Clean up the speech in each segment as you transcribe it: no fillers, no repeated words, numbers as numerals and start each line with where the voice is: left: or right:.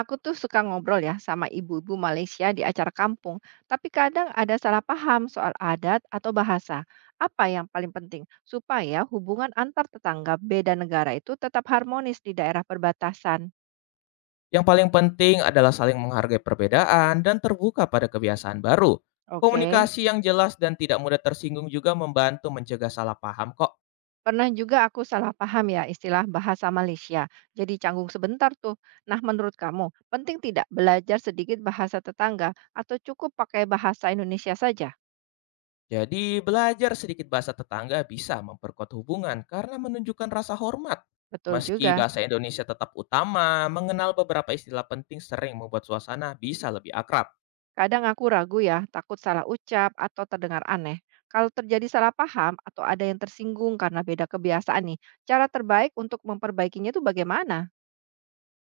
right: Aku tuh suka ngobrol ya sama ibu-ibu Malaysia di acara kampung, tapi kadang ada salah paham soal adat atau bahasa. Apa yang paling penting supaya hubungan antar tetangga beda negara itu tetap harmonis di daerah perbatasan?
left: Yang paling penting adalah saling menghargai perbedaan dan terbuka pada kebiasaan baru.
right: Oke.
left: Komunikasi yang jelas dan tidak mudah tersinggung juga membantu mencegah salah paham kok.
right: Pernah juga aku salah paham ya istilah bahasa Malaysia. Jadi canggung sebentar tuh. Nah, menurut kamu, penting tidak belajar sedikit bahasa tetangga atau cukup pakai bahasa Indonesia saja?
left: Jadi, belajar sedikit bahasa tetangga bisa memperkuat hubungan karena menunjukkan rasa hormat.
right: Betul
left: Meski
right: juga.
left: bahasa Indonesia tetap utama, mengenal beberapa istilah penting sering membuat suasana bisa lebih akrab.
right: Kadang aku ragu ya, takut salah ucap atau terdengar aneh. Kalau terjadi salah paham atau ada yang tersinggung karena beda kebiasaan nih, cara terbaik untuk memperbaikinya itu bagaimana?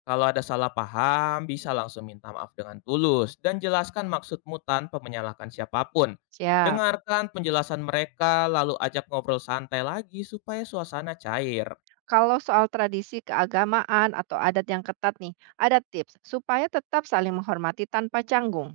left: Kalau ada salah paham, bisa langsung minta maaf dengan tulus dan jelaskan maksudmu tanpa menyalahkan siapapun.
right: Siap.
left: Dengarkan penjelasan mereka, lalu ajak ngobrol santai lagi supaya suasana cair.
right: Kalau soal tradisi keagamaan atau adat yang ketat nih, ada tips supaya tetap saling menghormati tanpa canggung.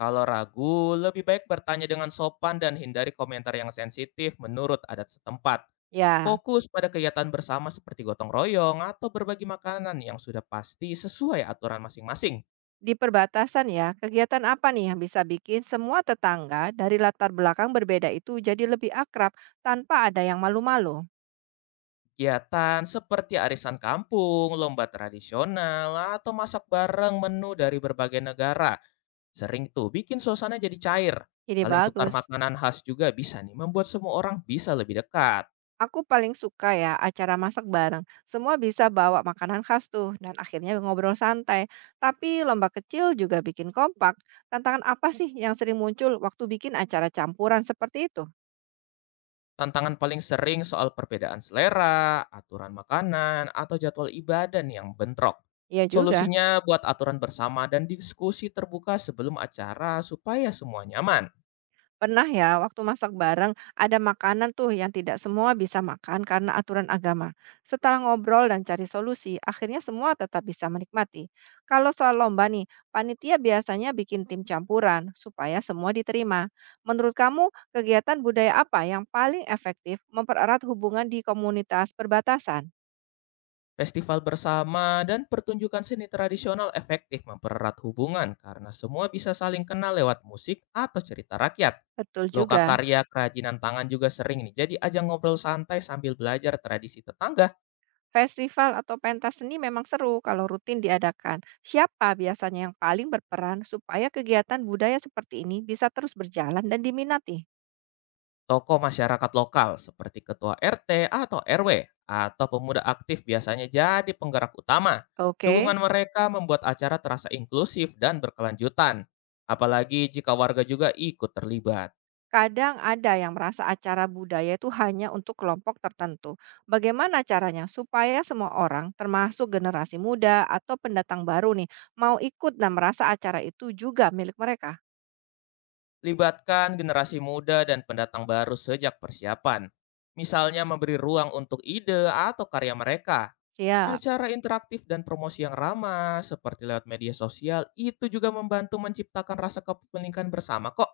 left: Kalau ragu, lebih baik bertanya dengan sopan dan hindari komentar yang sensitif menurut adat setempat.
right: Ya,
left: Fokus pada kegiatan bersama seperti gotong royong atau berbagi makanan yang sudah pasti sesuai aturan masing-masing.
right: di perbatasan ya, kegiatan apa nih yang bisa bikin semua tetangga dari latar belakang berbeda itu jadi lebih akrab tanpa ada yang malu-malu?
left: Kegiatan seperti arisan kampung, lomba tradisional, atau masak bareng menu dari berbagai negara sering tuh bikin suasana jadi cair.
right: Ini
left: Saling tukar
right: bagus.
left: makanan khas juga bisa nih membuat semua orang bisa lebih dekat.
right: Aku paling suka ya acara masak bareng. Semua bisa bawa makanan khas tuh dan akhirnya ngobrol santai. Tapi lomba kecil juga bikin kompak. Tantangan apa sih yang sering muncul waktu bikin acara campuran seperti itu?
left: Tantangan paling sering soal perbedaan selera, aturan makanan, atau jadwal ibadah nih yang bentrok.
right: Iya juga.
left: Solusinya buat aturan bersama dan diskusi terbuka sebelum acara supaya semua nyaman.
right: Pernah ya, waktu masak bareng, ada makanan tuh yang tidak semua bisa makan karena aturan agama. Setelah ngobrol dan cari solusi, akhirnya semua tetap bisa menikmati. Kalau soal lomba nih, panitia biasanya bikin tim campuran supaya semua diterima. Menurut kamu, kegiatan budaya apa yang paling efektif mempererat hubungan di komunitas perbatasan?
left: Festival bersama dan pertunjukan seni tradisional efektif mempererat hubungan karena semua bisa saling kenal lewat musik atau cerita rakyat.
right: Betul juga.
left: Lokakarya kerajinan tangan juga sering nih jadi ajang ngobrol santai sambil belajar tradisi tetangga.
right: Festival atau pentas seni memang seru kalau rutin diadakan. Siapa biasanya yang paling berperan supaya kegiatan budaya seperti ini bisa terus berjalan dan diminati?
left: Tokoh masyarakat lokal seperti ketua RT atau RW, atau pemuda aktif biasanya jadi penggerak utama.
right: Oke,
left: Dukungan mereka membuat acara terasa inklusif dan berkelanjutan, apalagi jika warga juga ikut terlibat.
right: kadang ada yang merasa acara budaya itu hanya untuk kelompok tertentu. Bagaimana caranya supaya semua orang, termasuk generasi muda atau pendatang baru nih, mau ikut dan merasa acara itu juga milik mereka?
left: Libatkan generasi muda dan pendatang baru sejak persiapan. Misalnya memberi ruang untuk ide atau karya mereka.
right: Siap.
left: Acara interaktif dan promosi yang ramah seperti lewat media sosial itu juga membantu menciptakan rasa kepemilikan bersama kok.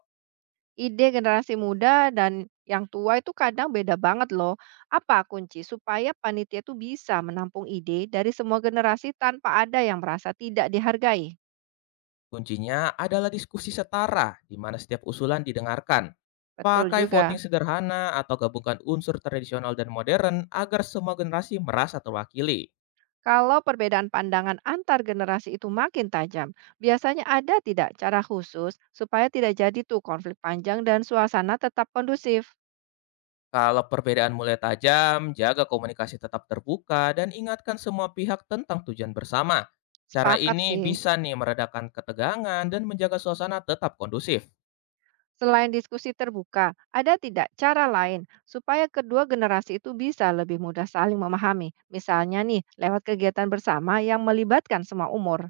right: Ide generasi muda dan yang tua itu kadang beda banget loh. Apa kunci supaya panitia itu bisa menampung ide dari semua generasi tanpa ada yang merasa tidak dihargai?
left: Kuncinya adalah diskusi setara di mana setiap usulan didengarkan.
right: Betul
left: Pakai
right: juga.
left: voting sederhana atau gabungkan unsur tradisional dan modern agar semua generasi merasa terwakili.
right: Kalau perbedaan pandangan antar generasi itu makin tajam, biasanya ada tidak cara khusus supaya tidak jadi tuh konflik panjang dan suasana tetap kondusif?
left: Kalau perbedaan mulai tajam, jaga komunikasi tetap terbuka dan ingatkan semua pihak tentang tujuan bersama. Cara
right: Sepakat
left: ini
right: sih.
left: bisa nih meredakan ketegangan dan menjaga suasana tetap kondusif.
right: Selain diskusi terbuka, ada tidak cara lain supaya kedua generasi itu bisa lebih mudah saling memahami? Misalnya nih, lewat kegiatan bersama yang melibatkan semua umur.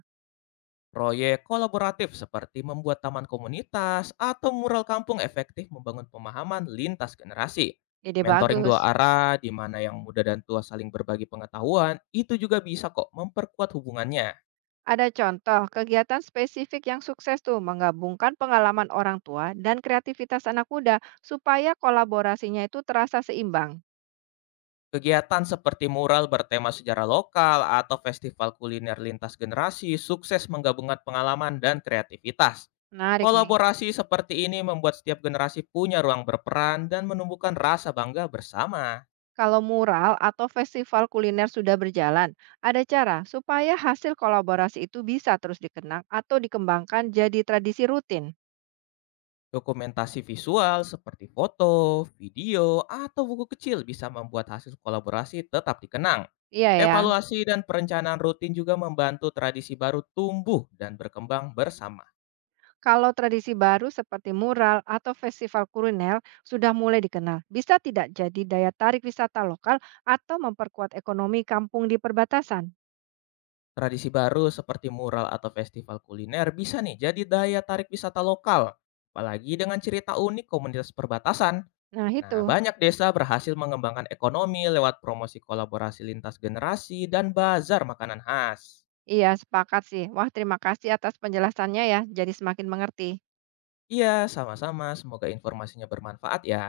left: Proyek kolaboratif seperti membuat taman komunitas atau mural kampung efektif membangun pemahaman lintas generasi.
right: Ide
left: Mentoring dua
right: bagus.
left: arah, di mana yang muda dan tua saling berbagi pengetahuan, itu juga bisa kok memperkuat hubungannya.
right: Ada contoh kegiatan spesifik yang sukses tuh menggabungkan pengalaman orang tua dan kreativitas anak muda supaya kolaborasinya itu terasa seimbang.
left: Kegiatan seperti mural bertema sejarah lokal atau festival kuliner lintas generasi sukses menggabungkan pengalaman dan kreativitas.
right: Menarik nih.
left: Kolaborasi seperti ini membuat setiap generasi punya ruang berperan dan menumbuhkan rasa bangga bersama.
right: Kalau mural atau festival kuliner sudah berjalan, ada cara supaya hasil kolaborasi itu bisa terus dikenang atau dikembangkan jadi tradisi rutin.
left: Dokumentasi visual seperti foto, video, atau buku kecil bisa membuat hasil kolaborasi tetap dikenang.
right: Iya ya,
left: Evaluasi dan perencanaan rutin juga membantu tradisi baru tumbuh dan berkembang bersama.
right: kalau tradisi baru seperti mural atau festival kuliner sudah mulai dikenal, bisa tidak jadi daya tarik wisata lokal atau memperkuat ekonomi kampung di perbatasan.
left: Tradisi baru seperti mural atau festival kuliner bisa nih jadi daya tarik wisata lokal, apalagi dengan cerita unik komunitas perbatasan.
right: Nah
left: Nah,
right: itu,
left: banyak desa berhasil mengembangkan ekonomi lewat promosi kolaborasi lintas generasi dan bazar makanan khas.
right: iya sepakat sih. Wah terima kasih atas penjelasannya ya, jadi semakin mengerti.
left: Iya, sama-sama. Semoga informasinya bermanfaat ya.